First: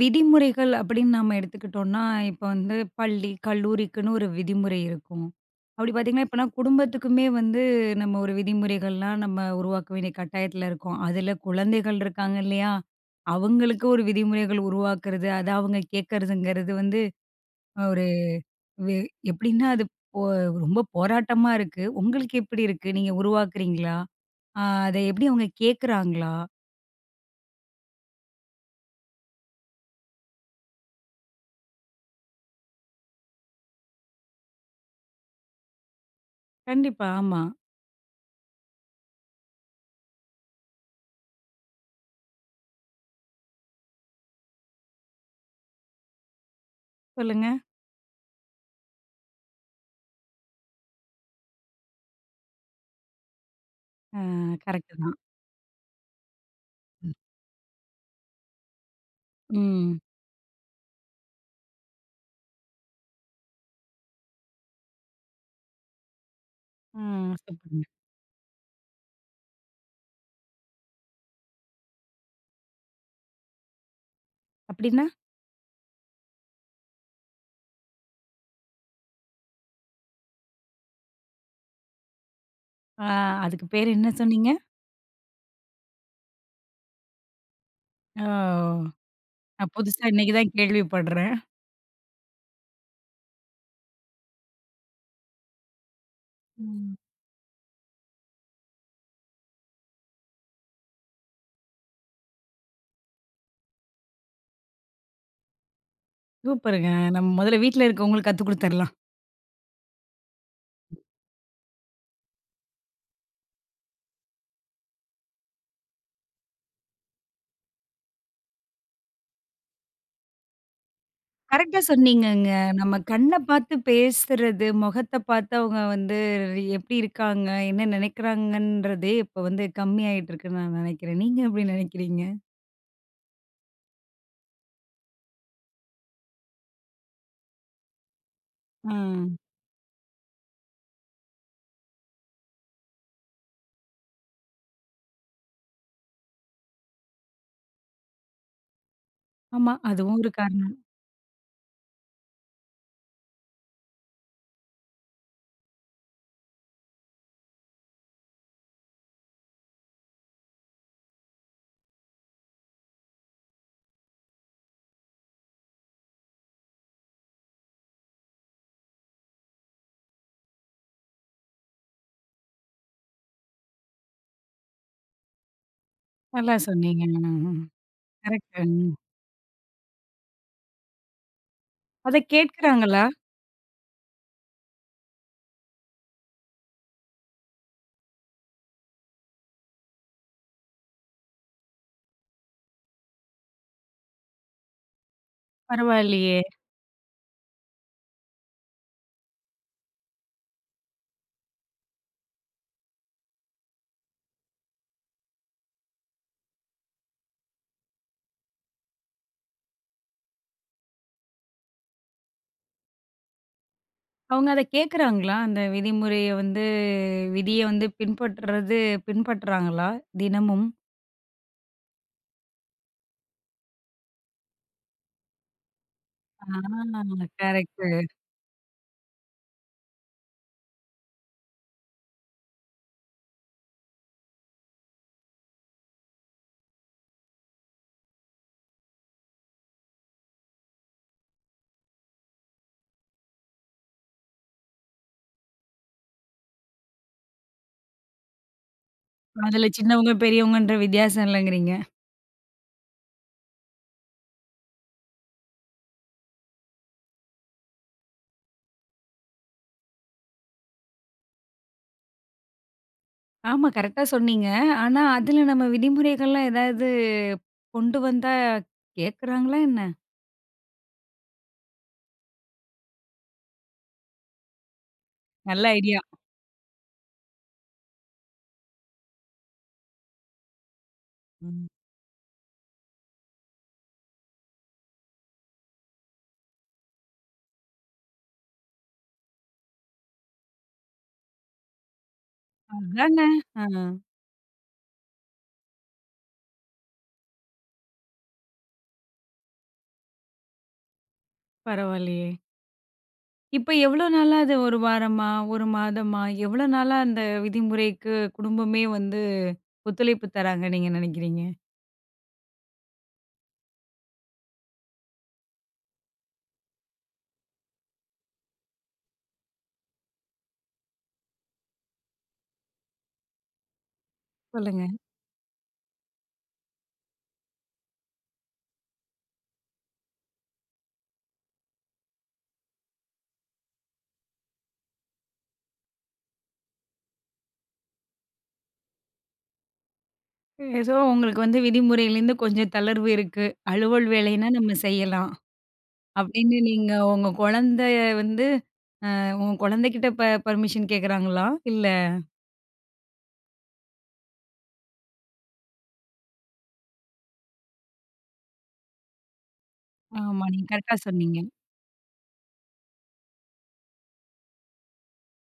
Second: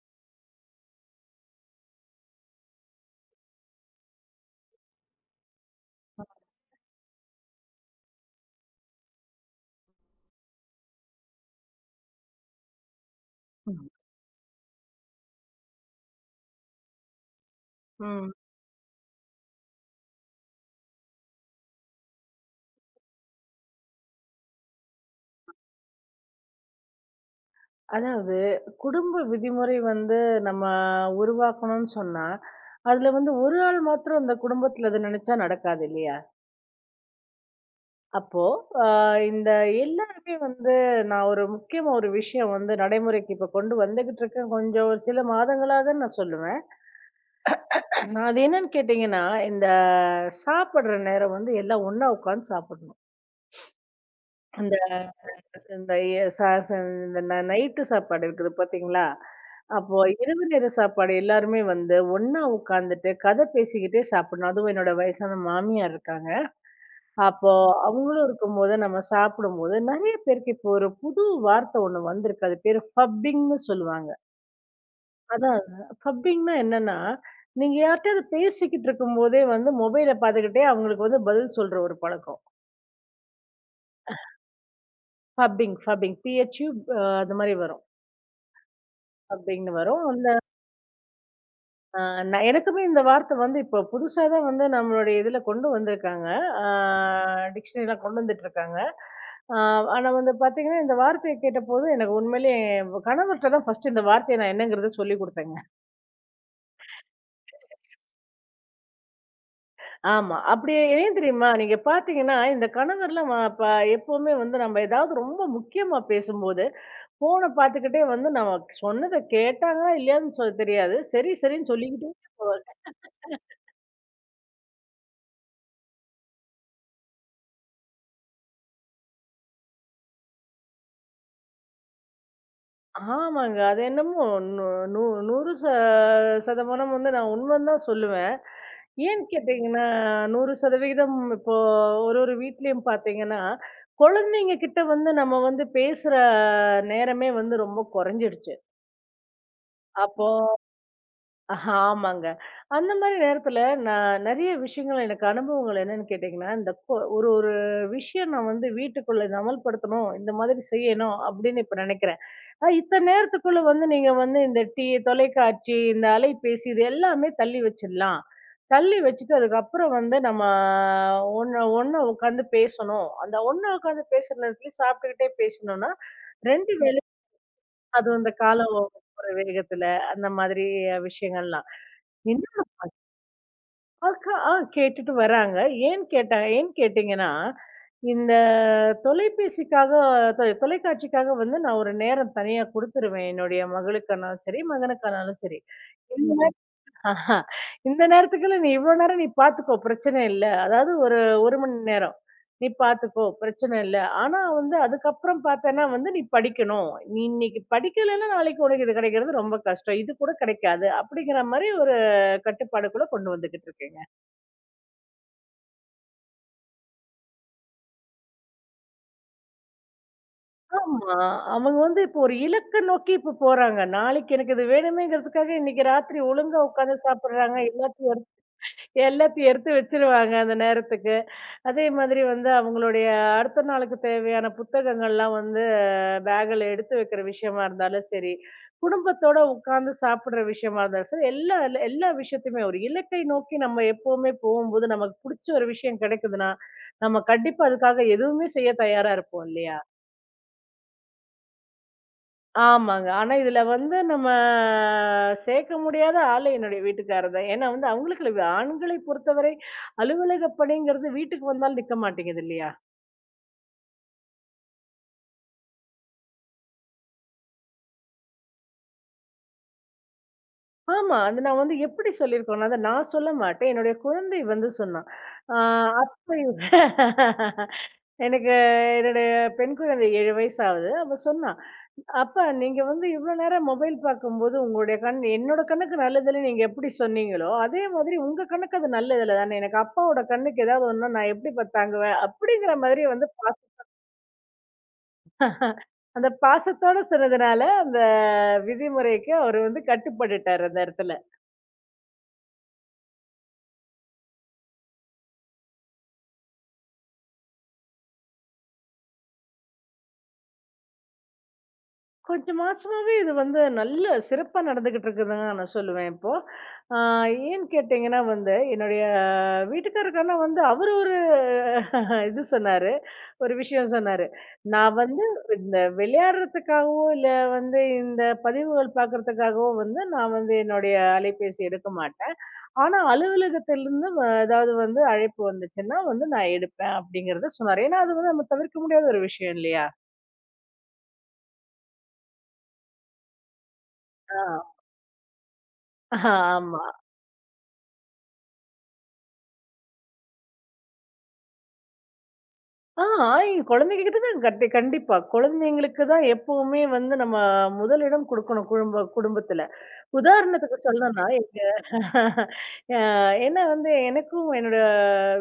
விதிமுறைகள் அப்படின்னு நம்ம எடுத்துக்கிட்டோம்னா, இப்ப வந்து பள்ளி, கல்லூரிக்குன்னு ஒரு விதிமுறை இருக்கும். அப்படி பார்த்தீங்கன்னா, இப்பனா குடும்பத்துக்குமே வந்து நம்ம ஒரு விதிமுறைகள்லாம் நம்ம உருவாக்க வேண்டிய கட்டாயத்துல இருக்கோம். அதுல குழந்தைகள் இருக்காங்க இல்லையா? ம். அவங்களுக்கு ஒரு விதிமுறைகள் உருவாக்குறது, அத அவங்க கேட்கறதுங்கிறது வந்து ஒரு ம். வே எப்படின்னா அது போ ரொம்ப போராட்டமா இருக்கு. உங்களுக்கு எப்படி இருக்கு? நீங்க உருவாக்குறீங்களா? அ அத எப்படி அவங்க கேட்கறாங்களா? அதாவது, குடும்ப விதிமுறை வந்து நம்ம உருவாக்கணும்னு சொன்னா, அதுல வந்து ஒரு ஆள் மாத்திரம் அந்த குடும்பத்துல அத நினைச்சா நடக்காது இல்லையா? கண்டிப்பா. ஆமா. அப்போ அ இந்த எல்லாருமே வந்து நான் ஒரு முக்கியமா ஒரு விஷயம் வந்து நடைமுறைக்கு இப்ப கொண்டு வந்துகிட்டு இருக்கேன். கொஞ்சம் ஒரு சில மாதங்களாகன்னு நான் சொல்லுவேன். சொல்லுங்க. அது என்னன்னு கேட்டீங்கன்னா, இந்த சாப்பிடுற நேரம் வந்து எல்லாம் ஒண்ணா உட்கார்ந்து சாப்பிடணும். கரெக்ட்டு தான். இந்த எ ச ச இந்த ந நைட்டு சாப்பாடு இருக்குது பார்த்தீங்களா? ம். அப்போ இரவு நேர சாப்பாடு எல்லாருமே வந்து ஒண்ணா உட்காந்துட்டு கதை பேசிக்கிட்டே சாப்பிடணும். அதுவும் என்னோட வயசான மாமியார் இருக்காங்க. ம். அப்போ சூப்பர். அவங்களும் இருக்கும்போது நம்ம சாப்பிடும்போது நெறைய பேருக்கு இப்போ ஒரு புது வார்த்தை ஒண்ணு வந்திருக்கு. அது பேரு ஃபப்பிங்ன்னு சொல்லுவாங்க. அப்படின்னா? அதான் ஃபப்பிங்ன்னா என்னன்னா, நீங்க யார்ட்டயாவது பேசிக்கிட்டு இருக்கும்போதே வந்து மொபைல பார்த்துக்கிட்டே அவங்களுக்கு வந்து பதில் சொல்ற ஒரு பழக்கம். ஆ, அதுக்கு பேரு என்ன சொன்னீங்க? ஃபப்பிங் ஃபப்பிங். பி-ஹெச்-யூ அது மாரி வரும். ஓ! நான் ஃபப்பிங்ன்னு புதுசா வரும். இன்னைக்கு தான் கேள்விப்படுறேன். ஆ, நான் எனக்குமே இந்த வார்த்தை வந்து இப்போ புதுசா தான் வந்து நம்மளுடைய இதுல கொண்டு வந்திருக்காங்க. ஆ ம். டிக்ஷனரில கொண்டு வந்துட்டு இருக்காங்க. ஆ ஆனா வந்து பார்த்தீங்கன்னா, இந்த வார்த்தைய கேட்டபோது எனக்கு உண்மையிலேயே கணவர்ட்ட தான் ஃபர்ஸ்ட் இந்த வார்த்தைய நான் என்னங்கிறத சொல்லிக் குடுத்தேங்க. சூப்பருங்க. நம்ம முதல்ல வீட்ல இருக்கவங்களுக்கு கத்து குடுத்துரலாம். ஆமா. அப்படி ஏன் தெரியுமா? நீங்க பார்த்தீங்கன்னா, இந்த கணவர்லாம் வ ப எப்பவுமே வந்து நம்ம ஏதாவது ரொம்ப முக்கியமா பேசும்போது, ஃபோன பார்த்துக்கிட்டே வந்து நம்ம சொன்னத கேட்டாங்களா? இல்லையான்னு சொல்ல தெரியாது. சரி சரின்னு கரெக்ட்டா சொல்லிக்கிட்டே சொன்னீங்கங்க. நம்ம கண்ண பார்த்து பேசுறது, முகத்த பார்த்து அவங்க வந்து எப்படி இருக்காங்க, என்ன நினைக்கிறாங்கன்றதே இப்ப வந்து கம்மியாயிட்டு இருக்குன்னு நான் நினைக்கிறேன். நீங்க எப்படி நினைக்கிறீங்க? ஆமாங்க. அது என்னமோ நூ நூ 100 சதமானம் வந்து நான் உண்மைன்னு தான் சொல்லுவேன். ஆ. ஏன்னு கேட்டீங்கன்னா, 100% இப்போ ஒரு ஒரு வீட்லயும் பார்த்தீங்கன்னா, குழந்தைங்க கிட்ட வந்து நம்ம வந்து பேசுற நேரமே வந்து ரொம்ப குறைஞ்சிடுச்சு. ஆமா. அதுவும் அப்போ ஒரு காரணம். ஆமாங்க. அந்த மாரி நேரத்தில நான் நெறைய விஷயங்கள் எனக்கு அனுபவங்கள் என்னன்னு கேட்டீங்கன்னா, இந்த ஒரு ஒரு விஷயம் நான் வந்து வீட்டுக்குள்ள இத அமல்படுத்தணும், இந்த மாதிரி செய்யணும் அப்படின்னு இப்ப நினைக்கிறேன். இத்தன நேரத்துக்குள்ள வந்து நீங்க வந்து இந்த டீ, தொலைக்காட்சி, இந்த அலைபேசி இது எல்லாமே தள்ளி வச்சிடலாம். தள்ளி வச்சுட்டு அதுக்கப்புறம் வந்து நம்ம ஒண்ணா உட்காந்து பேசணும். அந்த ஒண்ணா உட்காந்து பேசுற நேரத்துலயும் சாப்பிட்டுக்கிட்டே பேசணும்னா, நல்லா 2 சொன்னீங்க. வேளையும் ம். அதுவும் இந்த கரெக்ட். காலம் ம். போற வேகத்துல அந்த மாதிரி விஷயங்கள்லாம். அத கேட்கறாங்களா? அக்கா கேட்டுட்டு வராங்க. ஏன் கேட்டீங்கன்னா, இந்த தொலைபேசிக்காக தொ தொலைக்காட்சிக்காக வந்து நான் ஒரு நேரம் தனியா குடுத்துருவேன். என்னுடைய மகளுக்கானாலும் சரி, மகனுக்கானாலும் சரி. இந்த பரவாயில்லையே! ம். நேர ஆஹா இந்த நேரத்துக்குலாம் நீ இவ்வளோ நேரம் நீ பார்த்துக்கோ பிரச்சனை இல்ல. அதாவது ஒரு 1 மணி நேரம். நீ பார்த்துக்கோ பிரச்சனை இல்ல. ஆனா வந்து அதுக்கப்புறம் பார்த்தேன்னா வந்து நீ படிக்கணும். நீ இன்னைக்கு படிக்கலன்னா நாளைக்கு உனக்கு இது கிடைக்கிறது ரொம்ப கஷ்டம். இது கூட கிடைக்காது. அப்படிங்கிற மாரி ஒரு கட்டுப்பாடுக்குள்ள கொண்டு வந்துகிட்டு இருக்கேங்க. அவங்க அத கேட்கறாங்களா? அந்த விதிமுறைய வந்து விதிய வந்து பின்பற்றாங்களா தினமும்? ஆமா. அவங்க வந்து இப்போ ஒரு இலக்க நோக்கி இப்போ போறாங்க. நாளைக்கு எனக்கு இது வேணுமேங்கிறதுக்காக இன்னைக்கு ராத்திரி ஆ, ஒழுங்கா உட்காந்து சாப்பிடுறாங்க. கரெக்ட்டு. எல்லாத்தையும் எடுத்து வச்சுருவாங்க அந்த நேரத்துக்கு. அதே மாதிரி வந்து அவங்களுடைய அடுத்த நாளுக்கு தேவையான புத்தகங்கள்லாம் வந்து பேக்குல எடுத்து வைக்கிற விஷயமா இருந்தாலும் சரி, குடும்பத்தோட உட்கார்ந்து சாப்பிடுற விஷயமா இருந்தாலும் சரி, எல்லா எல்லா விஷயத்தையுமே ஒரு இலக்கை நோக்கி நம்ம எப்பவுமே போகும்போது நமக்கு புடிச்ச ஒரு விஷயம் கிடைக்குதுன்னா, நம்ம கண்டிப்பா அதுக்காக எதுவுமே செய்ய தயாரா இருப்போம் அதுல இல்லையா? சின்னவங்க, பெரியவங்கன்ற வித்தியாசம் இல்லங்கிறீங்க. ஆமாங்க. ஆனா இதுல வந்து நம்ம சேர்க்க முடியாத ஆளு என்னுடைய வீட்டுக்காரர் தான். ஏன்னா வந்து அவங்களுக்கு இல்ல, ஆண்களை பொறுத்தவரை அலுவலக பணிங்கிறது வீட்டுக்கு வந்தாலும் நிக்க மாட்டேங்குது இல்லையா? ஆமா, கரெக்ட்டா சொன்னீங்க. ஆனா அதுல நம்ம விதிமுறைகள்லாம் ஏதாவது கொண்டு வந்தா கேட்கறாங்களா என்ன? ஆமா. அது நான் வந்து எப்படி சொல்லியிருக்கோன்னா, அத நான் சொல்ல மாட்டேன். என்னுடைய குழந்தை வந்து சொன்னா. ஆ நல்ல ஐடியா. அப்ப எனக்கு என்னுடைய பெண் குழந்தை 7 வயசு ஆகுது. அவ சொன்னா, ம். அப்ப நீங்க வந்து இவ்ளோ நேரம் மொபைல் பார்க்கும்போது, உங்களுடைய கண் என்னோட கண்ணுக்கு நல்லதுன்னு நீங்க எப்படி சொன்னீங்களோ, அதே மாதிரி உங்க கண்ணுக்கு அது நல்லதுல தானே. எனக்கு அப்பாவோட கண்ணுக்கு ஏதாவது ஒண்ணுன்னா நான் எப்படி தாங்குவேன்? அப்படிங்கிற மாதிரி அதாங்க. வந்து ஆ, அந்த பாசத்தோட சொன்னதுனால, அந்த விதிமுறைக்கு அவரு வந்து கட்டுப்பட்டுட்டாரு அந்த இடத்துல. பரவாயில்லயே! இப்ப எவ்வளோ நாளா? அது 1 வாரமா? 1 மாதமா? எவ்வளோ நாளா அந்த விதிமுறைக்கு குடும்பமே வந்து ஒத்துழைப்பு தராங்க நீங்க நினைக்கிறீங்க? கொஞ்சம் மாசமாவே இது வந்து நல்ல சிறப்பா நடந்துகிட்டு இருக்குதுங்க நான் சொல்லுவேன் இப்போ. ஆ ஏன்னு கேட்டீங்கன்னா வந்து, என்னுடைய வீட்டுக்காரருக்கான வந்து அவரு ஒரு இது சொன்னாரு. ஒரு விஷயம் சொன்னாரு. சொல்லுங்க. நான் வந்து இந்த விளையாடுறதுக்காகவோ, இல்ல வந்து இந்த பதிவுகள் பார்க்கறதுக்காகவோ வந்து நான் வந்து என்னுடைய அலைபேசி எடுக்க மாட்டேன். ஆனா அலுவலகத்திலிருந்து ஏதாவது வந்து அழைப்பு வந்துச்சுன்னா வந்து நான் எடுப்பேன் அப்படிங்கிறத சொன்னாரு. ஏன்னா அது வந்து நம்ம தவிர்க்க முடியாத ஒரு விஷயம் இல்லையா? ஏதோ உங்களுக்கு வந்து விதிமுறையிலேருந்து கொஞ்சம் தளர்வு இருக்கு. அலுவல் ஆ வேலைன்னா நம்ம செய்யலாம் அப்படின்னு ஆமா. நீங்க உங்க குழந்தை வந்து உங்க குழந்தைகிட்ட பெர்மிஷன் கேட்கறாங்களா? இல்ல ஆ, ஆயி குழந்தைங்ககிட்ட தான் கட்டி கண்டிப்பா. குழந்தைங்களுக்கு தான் எப்பவுமே வந்து நம்ம முதலிடம் குடுக்கணும் குடும்பத்துல. ஆமா நீங்க உதாரணத்துக்கு கரெக்ட்டா சொல்லணும்னா, சொன்னீங்க. எங்க அ ஏன்னா வந்து எனக்கும் என்னோட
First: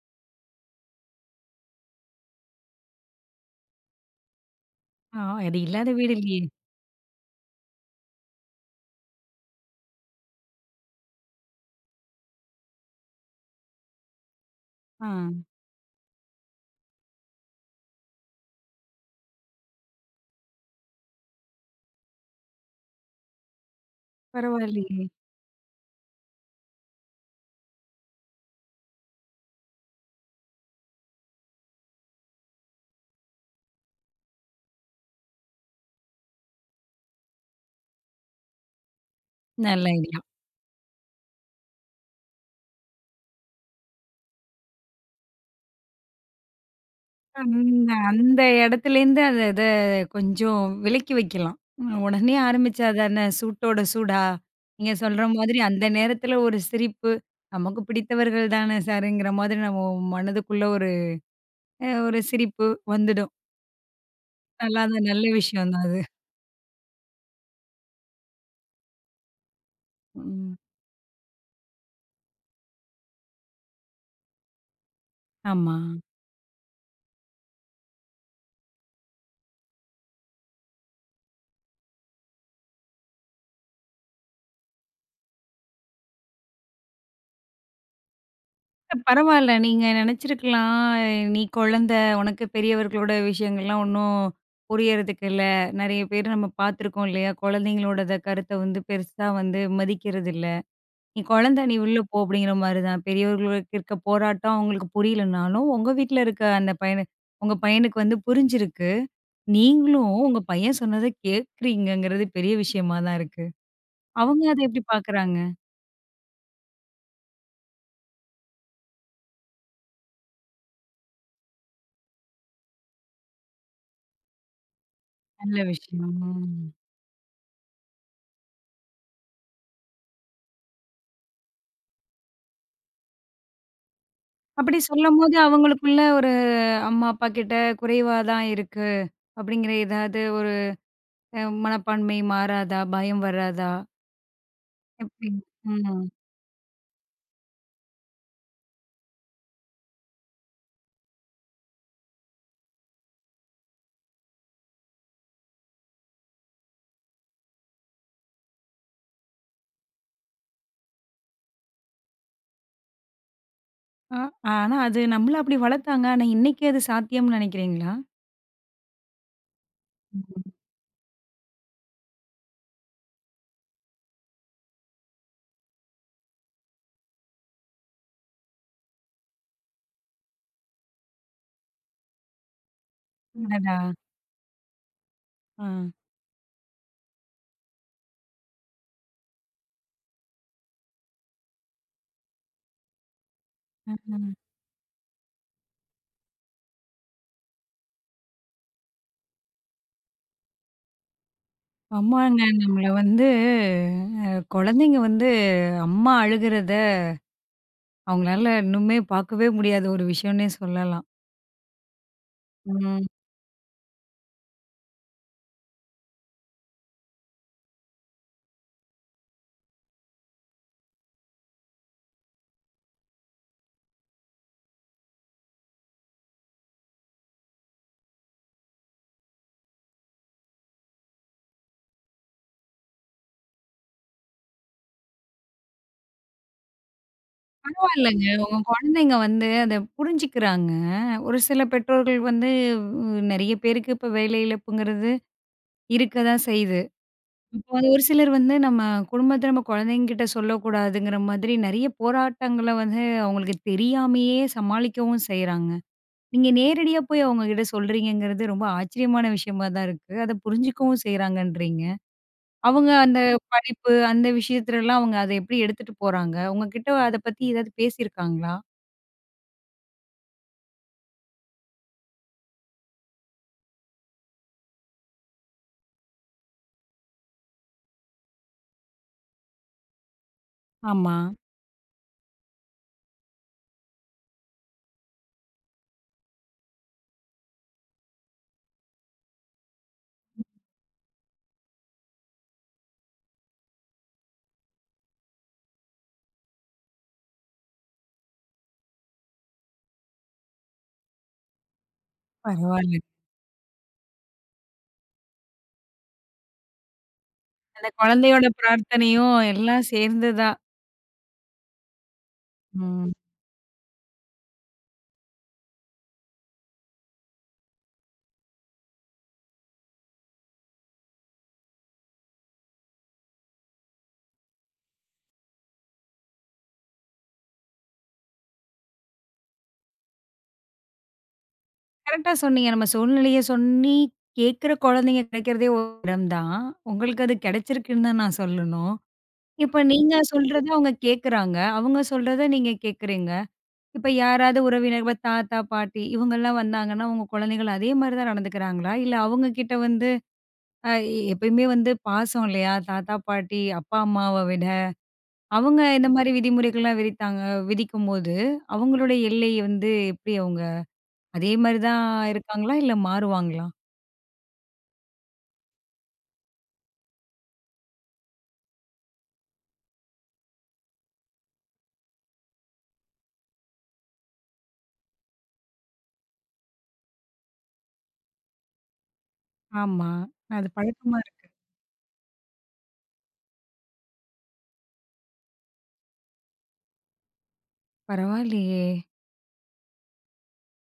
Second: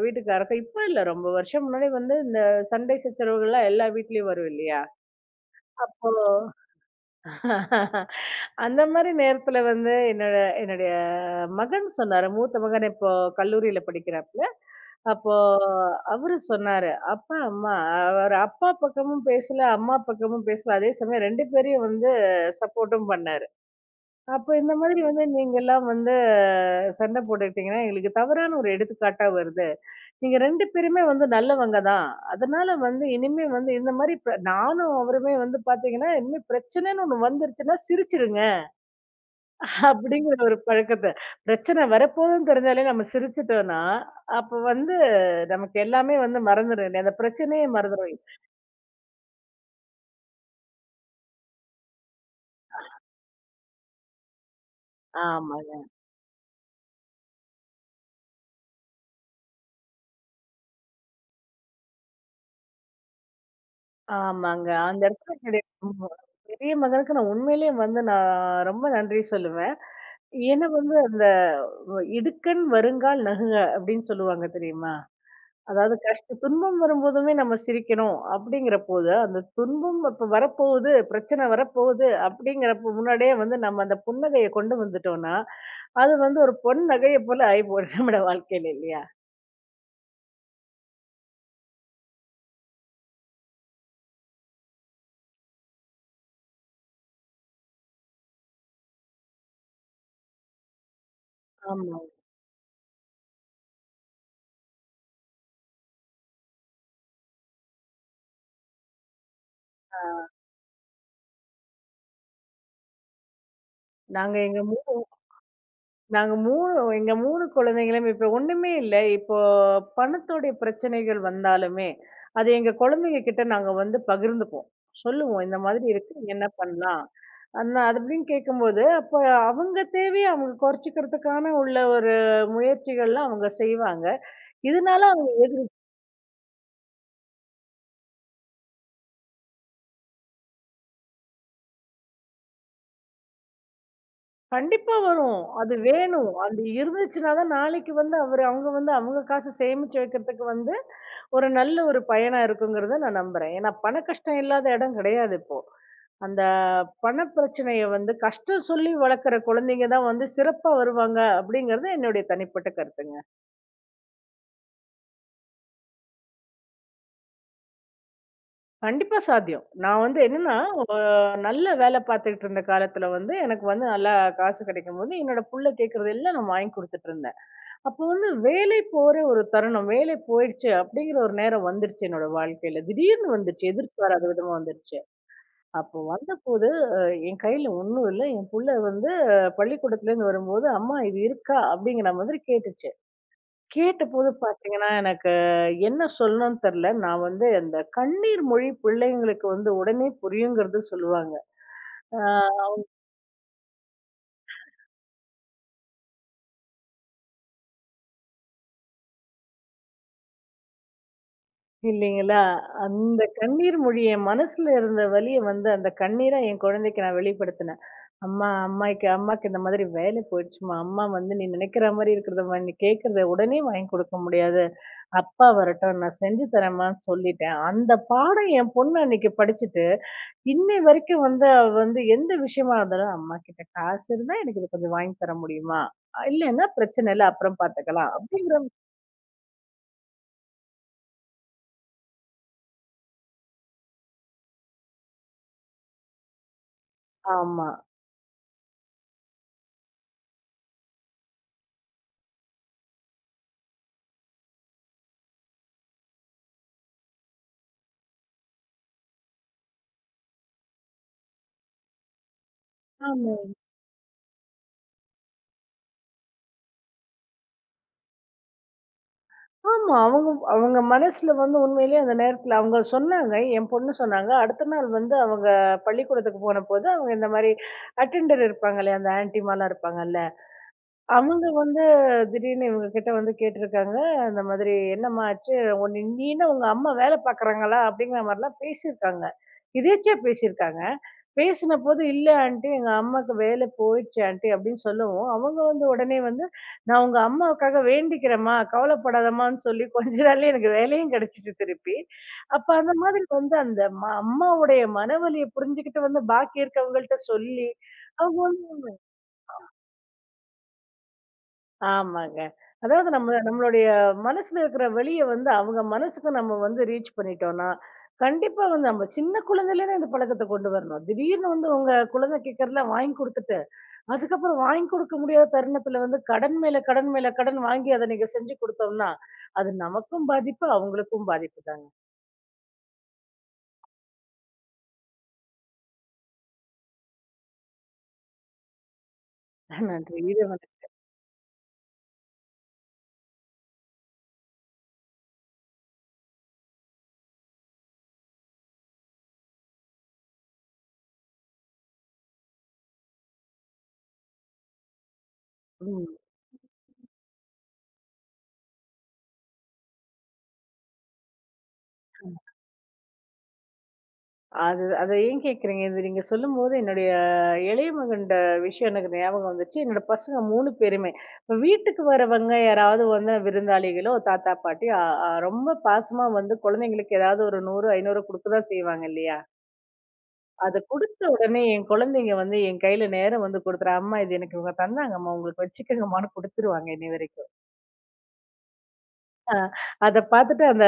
வீட்டுக்காரருக்கும் இப்ப இல்ல ரொம்ப வருஷம் முன்னாடி வந்து இந்த சண்டை சச்சரவுகள்லாம் எல்லா வீட்லயும் வரும் இல்லையா? ஆ, அது இல்லாத அப்போ வீடு இல்லையே! அந்த மாரி நேரத்துல வந்து என்னுடைய மகன் சொன்னாரு. மூத்த மகன் இப்போ கல்லூரியில படிக்கிறாப்ல. ஆ, அப்போ அவரு சொன்னாரு. அப்பா, அம்மா அவரு அப்பா பக்கமும் பேசல, அம்மா பக்கமும் பேசல. அதே சமயம் 2 பேரையும் வந்து சப்போர்ட்டும் பண்ணாரு. அப்ப இந்த மாதிரி பரவாயில்லையே! வந்து நீங்கலாம் வந்து சண்டை போட்டுக்கிட்டீங்கன்னா, எங்களுக்கு தவறான ஒரு எடுத்துக்காட்டா வருது. நீங்க 2 பேருமே வந்து நல்லவங்க தான். அதனால வந்து இனிமே வந்து இந்த மாதிரி நானும் அவருமே வந்து பார்த்தீங்கன்னா, இனிமே பிரச்சனைன்னு ஒண்ணு வந்துருச்சுன்னா சிரிச்சிருங்க நல்ல ஐடியா. அப்படிங்கிற ஒரு பழக்கத்த. பிரச்சனை வரப்போகுதுன்னு தெரிஞ்சாலே நம்ம சிரிச்சுட்டோம்னா, அப்ப வந்து நமக்கு எல்லாமே வந்து மறந்துரும் இல்லையா? அந்த பிரச்சனையே அந்த மறந்துரும். அந்த இடத்துலேருந்து இத கொஞ்சம் விலக்கி வைக்கலாம். உடனே ஆரம்பிச்சா தானே சூட்டோட சூடா? நீங்க சொல்ற மாதிரி ஆமாங்க. அந்த நேரத்தில ஒரு சிரிப்பு, நமக்கு பிடித்தவர்கள் தானே சாருங்கிற மாதிரி நம்ம மனதுக்குள்ள ஒரு ஒரு சிரிப்பு வந்துடும். ஆமாங்க. நல்லா அந்த தான், நல்ல இடத்துல என்னுடைய விஷயம் தான் அது. பெரிய மகனுக்கு நான் உண்மையிலேயே வந்து நான் ரொம்ப நன்றி சொல்லுவேன். ம். ஏன்னா வந்து அந்த "இடுக்கண் வருங்கால் நகுக" அப்படின்னு சொல்லுவாங்க தெரியுமா? ஆமா. அதாவது கஷ்ட துன்பம் வரும்போதுமே நம்ம சிரிக்கணும் அப்படிங்கிறபோது, அந்த துன்பம் அப்ப வரப்போகுது, பிரச்சனை வரப்போகுது அப்படிங்கிறப்ப முன்னாடியே வந்து நம்ம அந்த புன்னகைய கொண்டு வந்துட்டோம்னா, அது வந்து ஒரு பொன் நகைய போல ஆயி போயிடும் நம்மட வாழ்க்கையில இல்லையா? பரவால்ல. நீங்க நெனச்சிருக்கலாம், நீ குழந்தை, உனக்கு பெரியவர்களோட விஷயங்கள்லாம் ஒண்ணும் புரியறதுக்கு இல்ல. நெறைய பேர் நம்ம பார்த்துருக்கோம் இல்லையா? குழந்தைங்களோட கருத்த வந்து பெருசா வந்து மதிக்கிறது இல்ல. நீ குழந்தை, நீ உள்ள ஆமா. போ அப்படிங்கிற மாரி தான். பெரியவர்களுக்கு இருக்க போராட்டம் அவங்களுக்கு புரியலனாலும், உங்க வீட்ல இருக்க அந்த பையனு உங்க பையனுக்கு வந்து புரிஞ்சிருக்கு. ஆ. நீங்களும் உங்க பையன் சொன்னத கேட்கிறீங்கங்கிறது பெரிய விஷயமா தான் இருக்கு. நாங்க அவங்க அத எங்க எப்படி பார்க்குறாங்க? நாங்க 3 3 குழந்தைகளும் இப்ப ஒண்ணுமே இல்ல. இப்போ பணத்தோடைய பிரச்சனைகள் வந்தாலுமே, அது எங்க குழந்தைங்க கிட்ட நாங்க வந்து பகிர்ந்துப்போம். சொல்லுவோம். நல்ல இந்த மாதிரி விஷயம். இருக்கு. என்ன ம். பண்ணலாம்? அண்ணா அது அப்படின்னு கேட்கும்போது, அப்ப அவங்க தேவைய அவங்க குறைச்சுக்கிறதுக்கான உள்ள ஒரு முயற்சிகள்லாம் அவங்க செய்வாங்க. அப்படி இதனால சொல்லும்போது அவங்களுக்குள்ள ஒரு அம்மா, அப்பா கிட்ட குறைவா தான் இருக்கு. அப்படிங்கிற ஏதாவது ஒரு மனப்பான்மை மாறாதா? பயம் வராதா? கண்டிப்பா எப்படி? வரும். அது ம். வேணும். அது இருந்துச்சுன்னா தான் நாளைக்கு வந்து அவரு அவங்க வந்து அவங்க காசு சேமிச்சு வைக்கிறதுக்கு வந்து, ஒரு நல்ல ஒரு பயனா இருக்குங்கிறத நான் நம்புறேன். ஏன்னா பண கஷ்டம் இல்லாத இடம் கிடையாது இப்போ. அந்த பணப் பிரச்சனைய வந்து கஷ்டம் சொல்லி வளர்க்குற குழந்தைங்க தான் வந்து சிறப்பா வருவாங்க அப்படிங்கிறது என்னுடைய தனிப்பட்ட கருத்துங்க. அ ஆனா அது நம்மள அப்படி வளர்த்தாங்க. ஆனா இன்னைக்கு அது சாத்தியம்னு நினைக்கிறீங்களா? கண்டிப்பா சாத்தியம். நான் வந்து ம். என்னன்னா, நல்ல வேலை பார்த்துக்கிட்டு இருந்த காலத்துல வந்து எனக்கு வந்து நல்லா காசு கிடைக்கும்போது, என்னோட புள்ள கேட்கறதெல்லாம் நான் வாங்கி குடுத்துட்டுருந்தேன். அப்போ வந்து வேலை போற ஒரு தருணம், வேலை போயிடுச்சு அப்படிங்கிற ஒரு நேரம் வந்துருச்சு என்னோட வாழ்க்கையில. திடீர்னு வந்துருச்சு. அடடா! எதிர்பாராத விதமா வந்துருச்சு. ஆ. அப்போ வந்தபோது அ என் கையில ஒண்ணும் இல்ல. என் புள்ள வந்து பள்ளிக்கூடத்துலேருந்து வரும்போது, "அம்மா இது இருக்கா?" அப்படிங்கிற மாதிரி கேட்டுச்சு. கேட்டபோது ம். பார்த்தீங்கன்னா, எனக்கு என்ன சொல்லணும்னு தெரியல. நான் வந்து அந்த கண்ணீர் மொழி பிள்ளைங்களுக்கு வந்து உடனே புரியுங்கிறது சொல்லுவாங்க. ஆ ஆமாங்க. நம்மள வந்து குழந்தைங்க வந்து அம்மா அழுகுறத அவங்களால இன்னுமே பார்க்கவே முடியாத ஒரு விஷயம்னே சொல்லலாம். இல்லைங்களா? ம். அந்த கண்ணீர் மொழி என் மனசுல இருந்த வலிய வந்து அந்த கண்ணீரா என் குழந்தைக்கு நான் வெளிப்படுத்தினேன். "அம்மா அம்மாக்கு இந்த மாதிரி வேலை போயிடுச்சும்மா. அம்மா வந்து நீ நினைக்கிற மாரி இருக்கிறதம்மா. நீ கேட்கிறத உடனே வாங்கி கொடுக்க முடியாது. அப்பா வரட்டும் நான் செஞ்சு தரேம்மான்னு" சொல்லிட்டேன். அந்த பாடம் என் பொண்ணு அன்னைக்கு படிச்சுட்டு, இன்னை வரைக்கும் வந்து அவ வந்து எந்த விஷயமா இருந்தாலும், "அம்மா கிட்ட காசு இருந்தா எனக்கு இது கொஞ்சம் வாங்கி தர முடியுமா? இல்லன்னா பிரச்சனை இல்ல. அப்புறம் பார்த்துக்கலாம்" பரவாயில்லங்க. உங்க அப்படிங்கிற குழந்தைங்க வந்து அத புரிஞ்சுக்கிறாங்க. ஒரு சில பெற்றோர்கள் வந்து நெறைய பேருக்கு இப்ப வேலை இழப்புங்கிறது இருக்க தான் செய்யுது. ஆமா. இப்போ வந்து ஒரு சிலர் வந்து நம்ம குடும்பத்தில நம்ம குழந்தைங்ககிட்ட சொல்லக்கூடாதுங்கிற மாதிரி நெறைய போராட்டங்கள வந்து அவங்களுக்கு தெரியாமயே சமாளிக்கவும் செய்றாங்க. நீங்க நேரடியா போய் அவங்க கிட்ட சொல்றீங்கங்கிறது ரொம்ப ஆச்சரியமான விஷயமா தான் இருக்கு. அத புரிஞ்சுக்கவும் செய்றாங்கன்றீங்க. அவங்க அந்த ஆமா. படிப்பு அந்த விஷயத்துலலாம் அவங்க அத எப்படி எடுத்துட்டு போறாங்க? உங்ககிட்ட அத பத்தி ஏதாவது பேசியிருக்காங்களா? ஆமா. அவங்க அவங்க மனசுல வந்து உண்மையிலேயே அந்த நேரத்துல அவங்க சொன்னாங்க. என் பொண்ணு சொன்னாங்க. அடுத்த நாள் வந்து அவங்க பள்ளிக்கூடத்துக்கு போனபோது, அவங்க இந்த மாரி அட்டெண்டர் இருப்பாங்க இல்லையா? அந்த ஆன்டிமாலாம் இருப்பாங்கல்ல. ஆமா. அவங்க வந்து திடீர்னு இவங்க கிட்ட வந்து கேட்டிருக்காங்க. அந்த மாதிரி "என்னம்மா ஆச்சு? உன்ன நீன்னு உங்க அம்மா வேலை பார்க்குறாங்களா?" அப்படிங்கிற மாரிலாம் பேசியிருக்காங்க. எதேர்ச்சியா பேசியிருக்காங்க. பேசினபோது, "இல்ல ஆன்ட்டி எங்க அம்மாக்கு வேலை போயிடுச்சு ஆன்ட்டி" அப்படின்னு சொல்லவும், அவங்க வந்து உடனே வந்து, "நான் உங்க அம்மாவுக்காக வேண்டிக்கிறேன்ம்மா, கவலைப்படாதம்மான்னு" சொல்லி கொஞ்ச நாள்லயே எனக்கு வேலையும் கிடைச்சுச்சு திருப்பி. அப்ப அந்த பரவால்ல. மாதிரி வந்து அந்த அம்மாவுடைய மனவலிய புரிஞ்சுகிட்டு வந்து பாக்கி இருக்கவங்கள்ட்ட சொல்லி, அந்த அவங்க குழந்தையோட பிரார்த்தனையும் எல்லாம் சேர்ந்து தான். ஆமாங்க. அதாவது ம். நம்மளுடைய மனசுல இருக்கிற வெளிய வந்து அவங்க மனசுக்கு நம்ம வந்து ரீச் பண்ணிட்டோம்னா, கண்டிப்பா வந்து நம்ம சின்ன குழந்தையிலேருந்து இந்த பழக்கத்த கொண்டு வரணும். திடீர்னு வந்து உங்க குழந்தை கேட்கறதெல்லாம் வாங்கி குடுத்துட்டு, அதுக்கப்புறம் வாங்கி கொடுக்க முடியாத தருணத்துல வந்து கடன் மேல கடன் மேல கடன் வாங்கி அத நீங்க செஞ்சு குடுத்தோம்னா, அது நமக்கும் பாதிப்பு, அவங்களுக்கும் பாதிப்பு தாங்க. கரெக்ட்டா சொன்னீங்க. நம்ம சூழ்நிலைய சொல்லி கேட்கிற குழந்தைங்க கிடைக்கிறதே ஒரு இடம் தான். உங்களுக்கு அது கிடைச்சிருக்குன்னு தான் நான் சொல்லணும். இப்ப நீங்க நன்றி. இத சொல்றத வந்து அவங்க கேட்கறாங்க. அவங்க சொல்றத நீங்க கேட்கறீங்க. இப்ப யாராவது உறவினர், இப்ப தாத்தா, பாட்டி இவங்கலாம் வந்தாங்கன்னா, உங்க குழந்தைகள் அதே மாரி தான் நடந்துக்கிறாங்களா? இல்ல அவங்க கிட்ட வந்து அ எப்பயுமே வந்து பாசம் இல்லையா? தாத்தா, பாட்டி, அப்பா, அம்மாவ அவங்க ம். இந்த மாரி விதிமுறைகள்லாம் விதித்தாங்க விதிக்கும்போது, அவங்களுடைய எல்லை வந்து எப்படி அவங்க அதே மாரி தான் இருக்காங்களா? இல்ல மாறுவாங்களா? அது அத ஏன் கேட்கிறீங்க? இது நீங்க சொல்லும்போது என்னுடைய இளைய மகன்ட விஷயம் எனக்கு ஞாபகம் வந்துச்சு. என்னோட பசங்க 3 பேருமே. இப்ப வீட்டுக்கு வரவங்க யாராவது வந்து விருந்தாளிகளோ, தாத்தா, பாட்டி அ அ ரொம்ப பாசமா வந்து குழந்தைங்களுக்கு ஏதாவது ஒரு 100, 500 குடுக்க தான் செய்வாங்க இல்லையா? ஆமா. அது அத பழக்கமா குடுத்த இருக்கு. உடனே என் குழந்தைங்க வந்து என் கையில நேரா வந்து குடுத்துரும். அம்மா இது எனக்கு இவங்க தந்தாங்கம்மா உங்களுக்கு வச்சுக்கங்கம்மான்னு குடுத்துருவாங்க இன்னி வரைக்கும். பரவாயில்லையே! ஆ. அத பாத்துட்டு அந்த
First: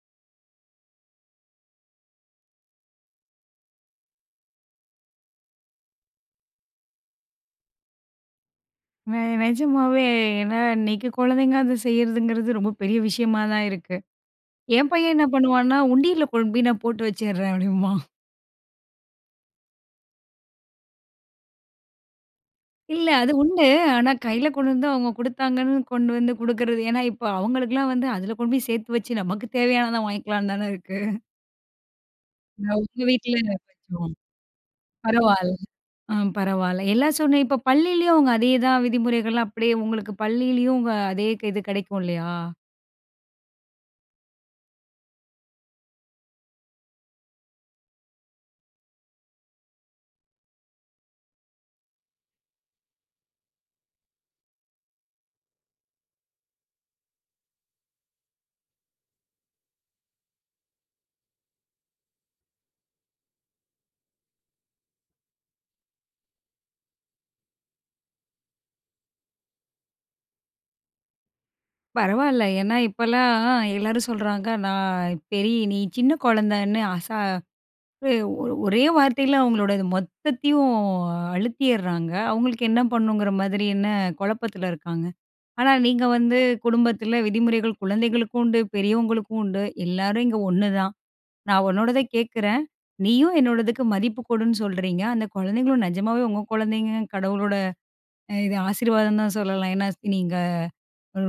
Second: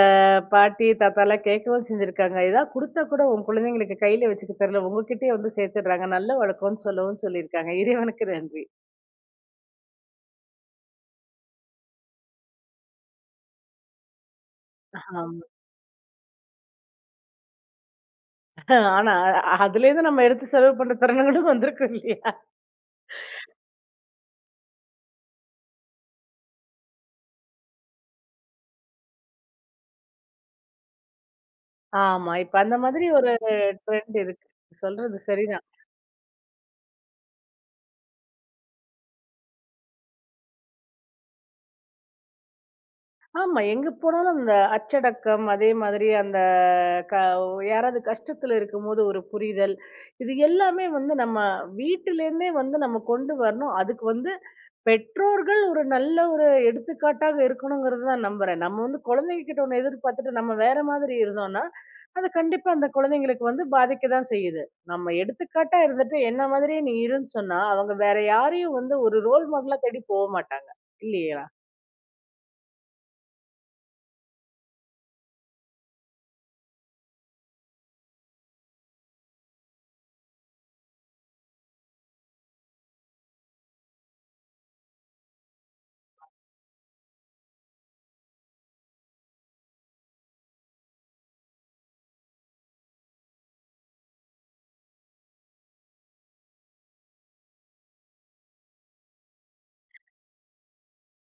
பாட்டி, தாத்தாலாம் கேட்கவும் செஞ்சிருக்காங்க. ஏதாவது குடுத்தா கூட உன் குழந்தைங்களுக்கு கையில வச்சுக்க தெரியல. உங்ககிட்டயே வந்து சேர்த்துடுறாங்க. நல்ல வழக்கம்ன்னு சொல்லவும் சொல்லியிருக்காங்க. இறைவனுக்கு நன்றி. நெஜமாவே ஏன்னா இன்னைக்கு குழந்தைங்க அத செய்றதுங்கிறது ரொம்ப பெரிய விஷயமா தான் இருக்கு. என் பையன் என்ன ஆமா. பண்ணுவான்னா, "உண்டியல்ல கொண்டு போய் நான் போட்டு வச்சுடுறேன்" அப்படிம்பான். ஆனா அதுலேருந்து நம்ம எடுத்து செலவு பண்ற தருணங்களும் வந்திருக்கும் இல்லையா? இல்ல அது உண்டு. ஆனா கையில கொண்டு வந்து அவங்க குடுத்தாங்கன்னு கொண்டு வந்து குடுக்குறது, ஏன்னா இப்ப அவங்களுக்கெல்லாம் வந்து அதில கொண்டு போய் சேர்த்து வச்சு நமக்கு தேவையானத வாங்கிக்கலான்னு தானே இருக்கு. ஆமா. இப்ப அந்த நான் உங்க மாதிரி ஒரு வீட்ல கொஞ்சம் ட்ரெண்ட் இருக்கு. சொல்றது பரவால்ல. சரிதான். ஆ, பரவால்ல. எல்லாம் சொன்ன, இப்ப பள்ளியிலயும் அவங்க அதே தான் விதிமுறைகள், அப்படியே உங்களுக்கு பள்ளியிலயும் உங்க அதே க இது கிடைக்கும் இல்லையா? ஆமா. எங்க போனாலும் அந்த அச்சடக்கம், அதே மாதிரி அந்த க யாராவது கஷ்டத்துல இருக்கும்போது ஒரு புரிதல், இது எல்லாமே வந்து நம்ம வீட்டிலேருந்தே வந்து நம்ம கொண்டு வரணும். அதுக்கு வந்து பெற்றோர்கள் ஒரு நல்ல ஒரு எடுத்துக்காட்டாக இருக்கணுங்கிறது தான் நம்புறேன். நம்ம வந்து குழந்தைங்க கிட்ட ஒண்ணு எதிர்பார்த்துட்டு நம்ம வேற மாதிரி இருந்தோம்னா, அது கண்டிப்பா அந்த குழந்தைங்களுக்கு வந்து பாதிக்க தான் செய்யுது. நம்ம எடுத்துக்காட்டா இருந்துட்டு, என்ன மாதிரியே நீ இருன்னு சொன்னா, அவங்க வேற யாரையும் வந்து ஒரு ரோல் மாடலா தேடி போமாட்டாங்க. இல்லையா? பரவால்ல. ஏன்னா இப்பலாம் எல்லாரும் சொல்றாங்க, நான் பெரிய, நீ சின்ன குழந்தன்னு அசா ஒ ஒரே வார்த்தையில அவங்களோட இது மொத்தத்தையும் அழுத்திர்றாங்க. அவங்களுக்கு என்ன பண்ணுங்கிற மாதிரி என்ன குழப்பத்துல இருக்காங்க. ஆனா நீங்க வந்து குடும்பத்துல விதிமுறைகள் குழந்தைகளுக்கும் உண்டு, பெரியவங்களுக்கும் உண்டு. எல்லாரும் இங்க ஒண்ணு தான். நான் உன்னோடத கேட்கிறேன். நீயும் என்னோடதுக்கு மதிப்பு கொடுன்னு சொல்றீங்க. அந்த குழந்தைங்களும் நெஜமாவே உங்க குழந்தைங்க கடவுளோட இது ஆசீர்வாதம் தான் சொல்லலாம். ஏன்னா, நீங்க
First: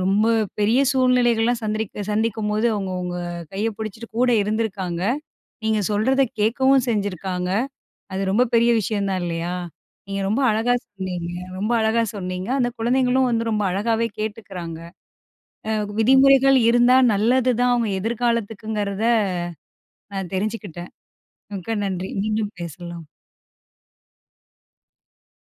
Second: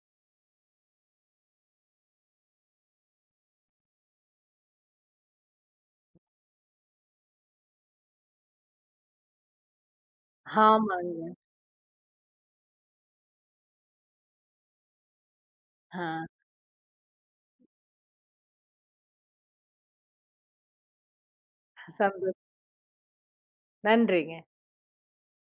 ரொம்ப பெரிய சூழ்நிலைகள்லாம் சந்திக்கும்போது அவங்க உங்க கைய பிடிச்சிட்டு கூட இருந்திருக்காங்க. நீங்க சொல்றத கேட்கவும் செஞ்சிருக்காங்க. அது ரொம்ப பெரிய விஷயம் தான் இல்லையா? நீங்க ரொம்ப அழகா சொன்னீங்க. ஆமாங்க. ரொம்ப அழகா சொன்னீங்க. அந்த குழந்தைங்களும் வந்து ரொம்ப அழகாவே கேட்டுக்கிறாங்க. அ ஆ. விதிமுறைகள் இருந்தா நல்லது தான் அவங்க எதிர்காலத்துக்குங்கிறத நான் தெரிஞ்சுக்கிட்டேன். மிக்க நன்றி. சந்தோஷ். மீண்டும் பேசலாம். நன்றிங்க.